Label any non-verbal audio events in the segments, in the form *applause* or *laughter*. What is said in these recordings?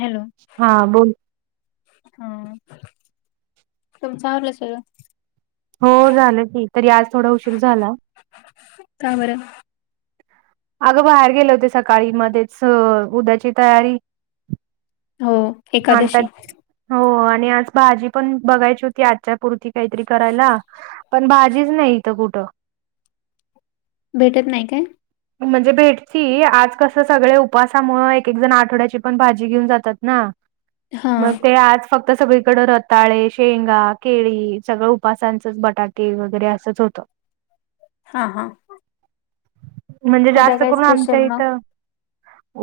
Hello हां बोलं हां तुमं चवलं सरं हो झालं की तरी आंज थोडां उशीर झालां कां बरं. अगं बाहेर गेले होते सकाळीं मध्येचं उद्यांची तयारी- हो. एकादशी आणतांत. हो आणि आंज भाजी पणं बघांयची होती आजच्यां पुुरती कांहीं तरी करांयला. पणं भाजीच नाहीं इथं कुठं. भेटतं नाहीं कायं. म्हणजे भेटची आंज कसं सगळें उपवांसामुळे एक एक जणं आठवड्यांची पणं भाजी घेऊंन जातांत नां- हा मंग ते आंज- फक्तं सगळीकडे रताळे शेंगा केळी सगळं उपासांचंच बटाटे वगैरें असंच होतं. हां हां. म्हणजे जास्तं काय करूंन स्पेशल आमच्यां मग इथं.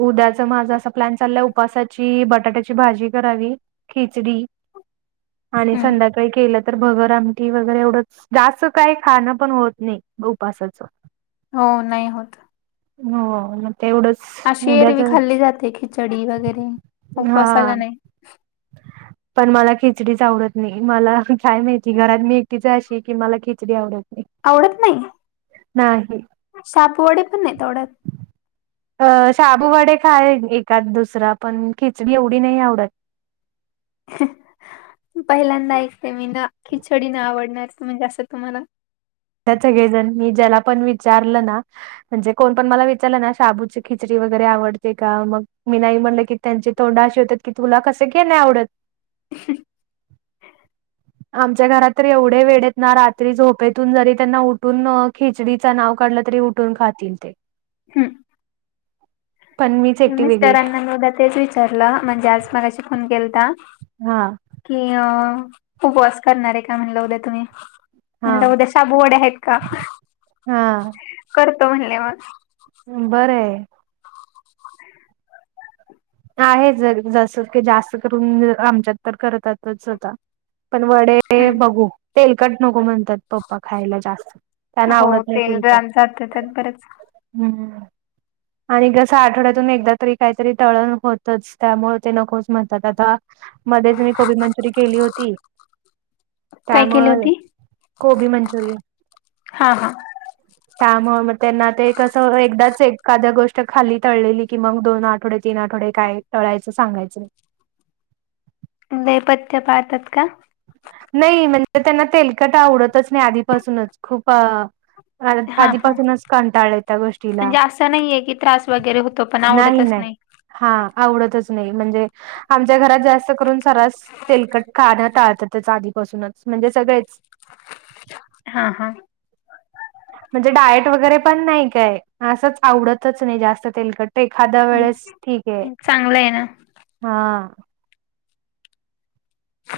उद्याचं माझां असां प्लॅन चाललांय उपासांची बटाट्यांची भाजी करावी- खिचडी आणि हम्म संध्याकांळी केलं- तर भगर आमटी, वगैरे एवढंच जास्त काही खाणं पण होत नाही उपासाचं. हो नाही होत. हो मग तेवढंच, अशी उद्याच एरवी खाल्ली जाते खिचडी वगैरे हा. उपवासाला नाही ह. पण मला खिचडीच आवडत नाही मला काय माहिती घरात मी एकटीच अशी की मला खिचडी आवडत नाही. आवडत नाही? नाही. शबुवडे पण नाहीत आवडत? *inaudible* अ शाबू वडे खाईल एकाद दुसरा पण खिचडी एवढी नाही आवडत. पहिल्यांदा ऐकते मी ना खिचडी न आवडणार म्हणजे असं तुम्हाला‌. त्या सगळेजण मी ज्याला पण विचारलं ना म्हणजे कोण पण मला विचारलं ना शाबूची खिचडी वगैरे आवडते का मग मी नाही म्हणले की त्यांचे थोडं असे होतात की तुला कसे काय नाही आवडत? आमच्या घरात तर एवढे वेडेत ना रात्री झोपेत तून जरी त्यांना उठून खिचडीच नाव काढलं तरी उठून खातील ते. हम्म. पण मीच एकटी वेगळी मिस्टरांना मदा तेच विचारलं म्हणजे आज मगाशी फोन केलता. हा. कि अ उपवास करणारे काय म्हणल उद्या तुम्ही? हा म्हणल उद्या शाबूवडे आहेत का हा करतो म्हणले मग. बरंय. आहे ज जस क जास्त करून आमच्यात तर करतातच होता पण वडे वडे ते हम्म बघू तेलकट नको म्हणतात. पप्पा खायला जास्त त्यांना हो आवडत नाही तेल तेलकट रान जात त्यात बरंच हम्म. आणि जसं आठवड्यातून एकदा तरी काहीतरी तळण होतच त्यामुळे ते नकोच म्हणतात आता मध्येच मी कोबी मंचुरी केली होती. काय केली त्यामुळे होती कोबी मंचुरियन. हा हा त्यामुळे मग त्यांना ते कसं एकदाच एक एखाद्या गोष्ट खाली तळलेली की मग दोन आठवडे, तीन आठवडे काय तळायचं सांगायचं नाही. लय पथ्य पाळतात का? नाही म्हणजे त्यांना तेलकट आवडतच नाही आधीपासूनच खूप अ आ हा हा आधीपासूनच कंटाळलेत त्या गोष्टीला म्हणजे असं नाहीये की त्रास वगैरे होतो पण नाही आवडतच नाही. हा आवडतच नाही म्हणजे आमच्या घरात जास्त करून सरास तेलकट खाणं टाळतातच आधीपासूनच म्हणजे सगळेच. हा हा. म्हणजे डायट वगैरे पण नाही काय असंच आवडतच नाही जास्त तेलकट. एखाद्या वेळेस हम्म, ठीक आहे चांगलं आहे ना हा.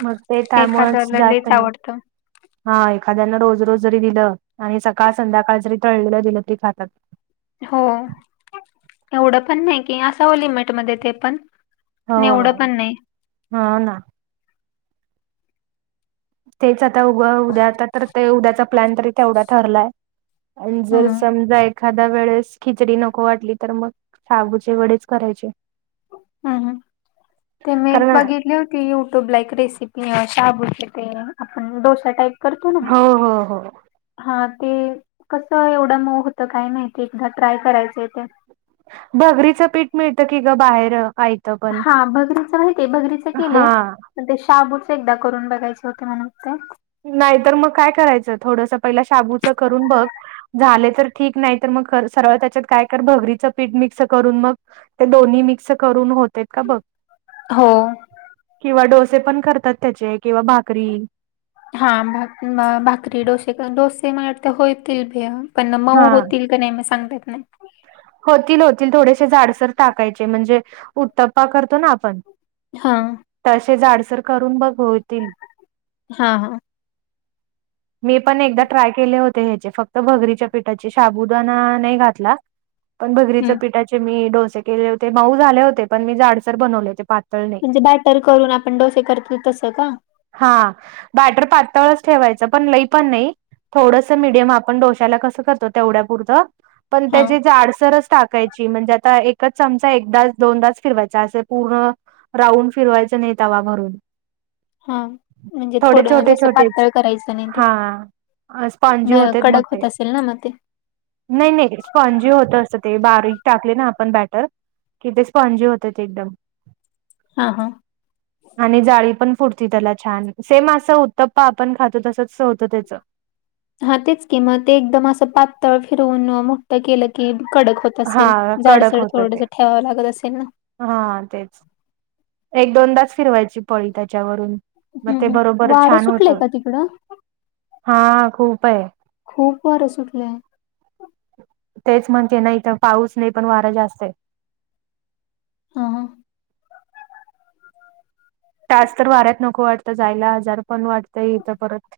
मग ते त्यामुळेच एखाद्याला जास्त लयच नाही. आवडतं हा एखाद्याना रोज रोज जरी दिलं आणि सकाळ संध्याकाळ जरी तळलेलं दिलं ते खातात. हो एवढं पण नाही की असाव लिमेट मध्ये ते पण. हो पण एवढं पण नाही हा ना. तेच आता उग उद्या आता तर ते उद्याचा प्लॅन तरी तेवढा ठरलाय. आणि जर हम्म समजाय एखादा वेळेस खिचडी नको वाटली तर मग साबूचे वेडेच करायचे. हम्म ह ते मी एक कारण बघितली होती की युट्यूब लाईक रेसिपी शाबूची ते आपण डोसा टाईप करतो ना. हो हो हो. हा ते कसं एवढं मऊ होतं काय नाहीती एकदा ट्राय करायचं ते. भगरीचं पीठ मिळतं की ग बाहेर *unintelligible* हा भागरीचं माहितीे भगरीच हा केलंय. ते शाबूच एकदा करून बघायचे होते म्हणून ते. नाहीतर मग काय करायचं थोडस पहिलं शाबूचं करून बघ झाले तर ठीक नाही तर मग सरळ त्याच्यात काय कर भगरीचं पीठ मिक्स करून बघ. ते दोन्ही मिक्स करून होते का बघ. हो. किंवा डोसे पण करतात त्याचे किंवा भाकरी. हा भाकरी डोसे डोसे म वाटते होतील भे पण हा मऊ होतील. नेहमी सांगता येत नाही. होतील होतील थोडेसे जाडसर टाकायचे म्हणजे उत्तप्पा करतो ना आपण. हा. तसे जाडसर करून बघ होतील. हा हा. *inaudible* मी पण एकदा ट्राय केले होते ह्याचे फक्त भगरीच्या पीठाचे शाबुदाणा नाही घातला पण भगरीचे हम्म पिठाचे मी डोसे केले होते माऊ झाले होते पण मी जाडसर बनवले हो प *unintelligible* म्हणजे बॅटर करून आपण डोसे करतो तसं का? हा बॅटर पातळच ठेवायचं पण लई पण नाही. थोडस मीडियम आपण डोश्याला कसं करतो तेवढ्यापुरतं पण हा त्याची जाडसरच टाकायची म्हणजे आता एकच चमचा एकदाच दोनदाच फिरवायचा असे पूर्ण राऊंड फिरवायचं नाही तवा भरून. हा म्हणजे थोडे थोडं छोटे जसं पातळ करायचं नाही खूप? स्पंजी होतात मग ते असेल ना मग ते. नाही नाही स्पंजी ज होत असत ते बारीक टाकले ना आपण बॅटर किथे स्पंजी होत एकदम. हा हा. *inaudible* आणि जाळी पण फुडती त्याला छान सेम असं उत्तप्पा आपण खातो तसच होतं त्याच. हा तेच कि म ते एकदम असं पातळ फिरवून मोठं केलं की कडक होत असेल हा कडक जाडसर होत ते थोडस ठेवावं लागत असेल ना? हा तेच एक दोनदास फिरवायची पळी त्याच्यावरून. मग हम्म ते हम्म. बरोबर वारं छान होत सुटलंय का तिकडं? हा खूप आहे. खूप वर सुटले? तेच म्हणते नाही तर पाऊस नाही पण वारा जास्त आहे. हा हा. तास तर वाऱ्यात नको वाटतं जायला हजार पण वाटतं इथं परत.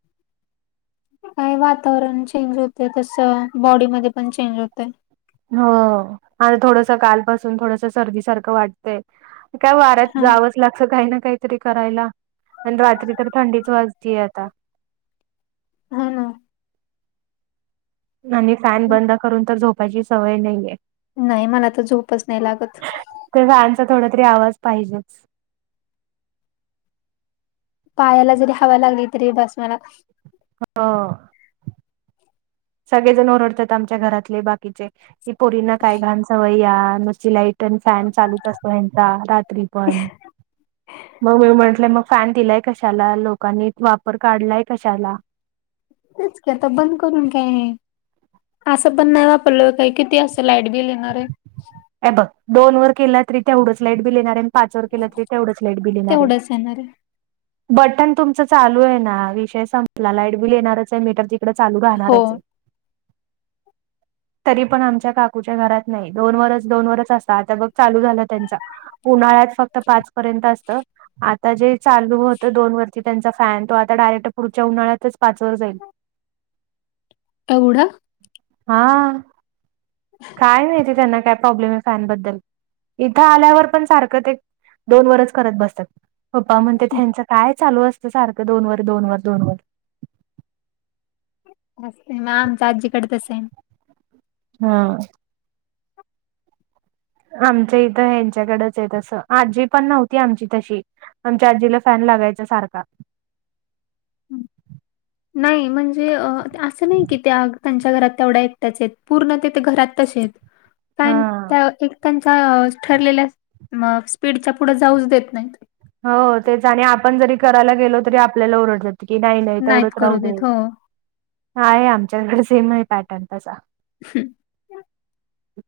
काय वातावरण चेंज होते तस बॉडीमध्ये पण चेंज होतय. हो आणि थोडस कालपासून थोडस सर्दी सारखं वाटतंय. का वाऱ्यात हा जाव लागत काही ना काहीतरी करायला आणि रात्री तर थंडीच वाजतीय आता. हा ना. आणि फॅन बंद करून तर झोपायची सवय नाहीये. नाही मला तर झोपच नाही लागत. तर फॅनचा थोडा तरी आवाज पाहिजेच. पायाला जरी हवा लागली तरी बास मला. हा. सगळे जण ओरडतात आमच्या घरातले बाकीचे कि पोरीन काय घाण सवय्या नुस लाई पण फॅन चालूच असतो हेंचा रात्री पण. मग मी म्हंटलंय मग फॅन दिलाय कशाला लोकांनी वापर काढलाय कशाला. तेच की आता बंद करून काय आहे. असं पण नाही वापरलं काही किती असं लाईट बिल येणार आहे. अ बघ दोन वर केला तरी तेवढंच लाईट बिल येणार आहे पाचवर केलं की तेवढंच लाईट बिल येणार आहे. तेवढंच येणार आहे. बटन तुमच चालू आहे ना विषय संपला लाईट बिल येणारच आहे मीटर इकडें चालू हो. राहणारच आहे. तरी पण आमच्या काकूच्या घरात नाही दोन वरच दोन वरच असत आता बघ चालू झालं त्यांचा उन्हाळ्यात फक्त पाच पर्यंत असत. आता जे चालू होत दोन वर की त्यांचा फॅन तो आता डायरेक्ट पुढच्या उन्हाळ्यातच पाचवर जाईल. एवडा? हा. काय नाही ते त्यांना काय प्रॉब्लेम आहे फॅनबद्दल. इथं आल्यावर पण सारखं ते दोन वरच करत बसतात. पप्पा म्हणते त्यांचं काय चालू असतं सारखं दोन वर दोन वर दोन वर. म आमच्या आजीकडेच सेम. हा. आमच्या इथं यांच्याकडच आहे तसं आजी पण नव्हती आमची तशी. आमच्या आजीला फॅन लागायचा सारखा. हं. *unintelligible* नाही म्हणजे असं नाही की त्या त्यांच्या घरात तेवढ्या एकट्याच आहेत पूर्ण त्यांचे घरात तसे आहेत. हा फॅन अ एक पण. ठरलेल्या, मग स्पीडच्या पुढे जाऊच देत नाही. हो तेच आणि आपण जरी करायला गेलो तरी आपल्याला ओरडतात की नाही नाही नाहीत तेवढंच राहू करू दे. देत हो हा आहे आमच्याकडे सेम आहे पॅटर्न तसा. हम्.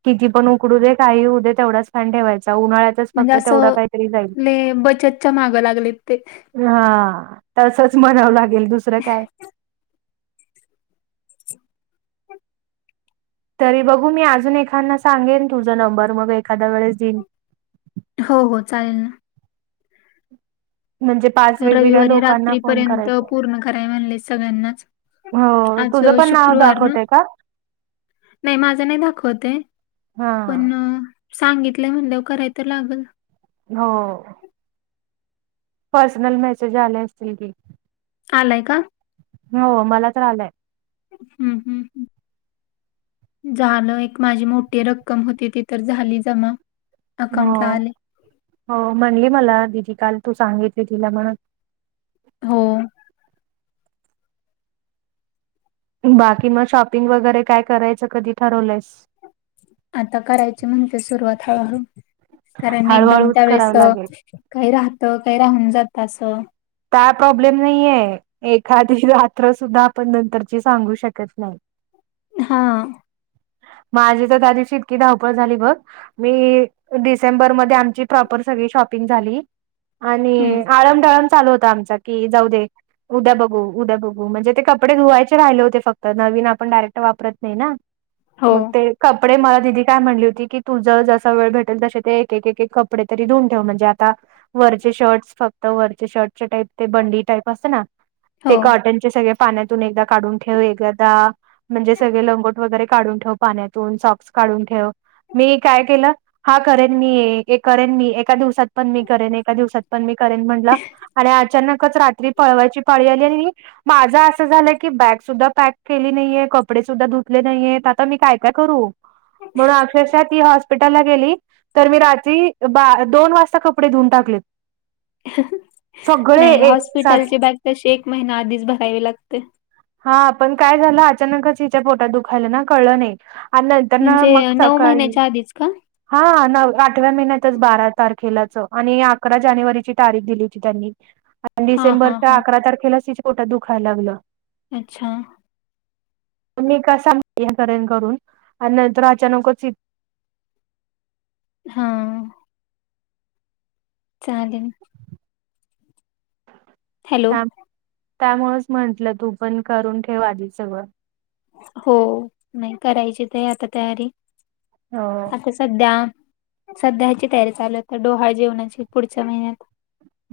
किती पण उकडू दे काही होऊ दे तेवढाचफॅन ठेवायचा उन्हाळ्यात म्हणजे असं बचतच्या माग लागलेत ते. हा तसच म्हणावं लागेल दुसरं काय. तरी बघू मी अजून एखाना सांगेन तुझा नंबर मग एखाद्या वेळेस देईन. हो हो चालेल ना. म्हणजे पाच वेगवेगळ्या रविवारी लोकांना फोन रात्रीपर्यंत करायचा पूर्ण करायला म्हणले सगळ्यांनाच. हो आज तुझं पण नाव शुक्रवार ना? *inaudible* दाखवतय का नाही माझं नाही दाखवत ते, हा पण सांगितलं म्हण्लयावर कराय तर लागल. हो. पर्सनल मेसेज आले असतील की. आलाय का? हो मला तर आलाय. हम्म हम् हम्म झालं एक माझी मोठी रक्कम होती ती तर झाली जमा. अकाउंटला हो आले. हो म्हणली मला दिदी काल तू सांगितली तिला म्हणून. हो. बाकी मग शॉपिंग वगैरे काय करायचं कधी ठरवलंयस. आता करायचे म्हणते सुरुवात हळू - हळू कारण एकदम हळूहळूच त्यावेेळेस. करावं लागेल काय राहतं काय राहून जात असं. काय प्रॉब्लेम नाहीये. एखादी रात्र सुद्धा आपण नंतरची सांगू शकत नाही. हा. माझी तर त्या दिवशी इतकी धावपळ झाली बघ. मी डिसेंबर मध्ये आमची प्रॉपर सगळी शॉपिंग झाली. आणि हं. आळम टळम चालू होता आमचा कि जाऊ दे. उद्या बघू उद्या बघू म्हणजे ते कपडे धुवायचे राहिले होते फक्त नवीन आपण डायरेक्ट वापरत नाही ना. हो, मग ते कपडे मला दिदी काय म्हणली होती की. तुझं जसं वेळ भेटेल तसे ते एक - एक - एक कपडे तरी धुऊन ठेव म्हणजे आता. वरचे शर्ट्स फक्त वरचे शर्ट. त्याचे बंडी टाईप असते ना ते हो. कॉटनचे सगळे. पाण्यातून एकदा काढून ठेवादा म्हणजे सगळे लंगोट. वगैरे काढून ठेव पाण्यातून सॉक्स काढून ठेव. मी काय केलं हा करेन मी करेन मी एक. एका दिवसात पण मी करेन एका दिवसात पण मी करेन म्हणला. अचानकच रात्री पळवायची पाळी आली आणि. माझा असं झालं की बॅग सुद्धा पॅक केली नाहीये कपडे सुद्धा धुतले नाहीयेत आता मी काय काय करू? म्हणून अक्षश ती. हॉस्पिटलला गेली तर मी रात्री दोन वाजता कपडे धुऊन टाकलेत. सगळे नाही एक साथ हॉस्पिटलची बॅग तशी एक महिना आधीच भरावी लागते. हा पण काय झालं अचानकच हिच्या पोटात दुखायला ना कळलं नाही. नंतर ना म्हणजे मग सकाळी. महिन्याच्या आधीच का? हा न आठव्या महिन्यातच बारा तारखेलाच आणि अकरा जानेवारीची तारीख दिली त्यांनी. आणि हां, हां, डिसेंबरच्या हां. अकरा तारखेला तिच्या पोटात दुखायला लागलं. अच्छा, मी का सांगू करे करून आणि नंतर अचानकच. हा. चालेल. हॅलो. थांब त्या त्यामुळेच म्हटलं तू पण करून ठेवाली आदी सगळं. हो नाही करायची ते आता तयारी हो आताचं. सध्या- सध्या ह्याची तयारी चालू हाय ते डोहाळे जेवणाची पुढच्या महिन्यातं.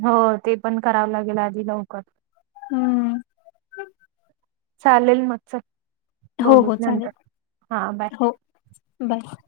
हो, ते पण कराव लागेलं आधी लवकर. हम्म. चालेल मग चल, हो बोलू नंतर हा बाय. बर.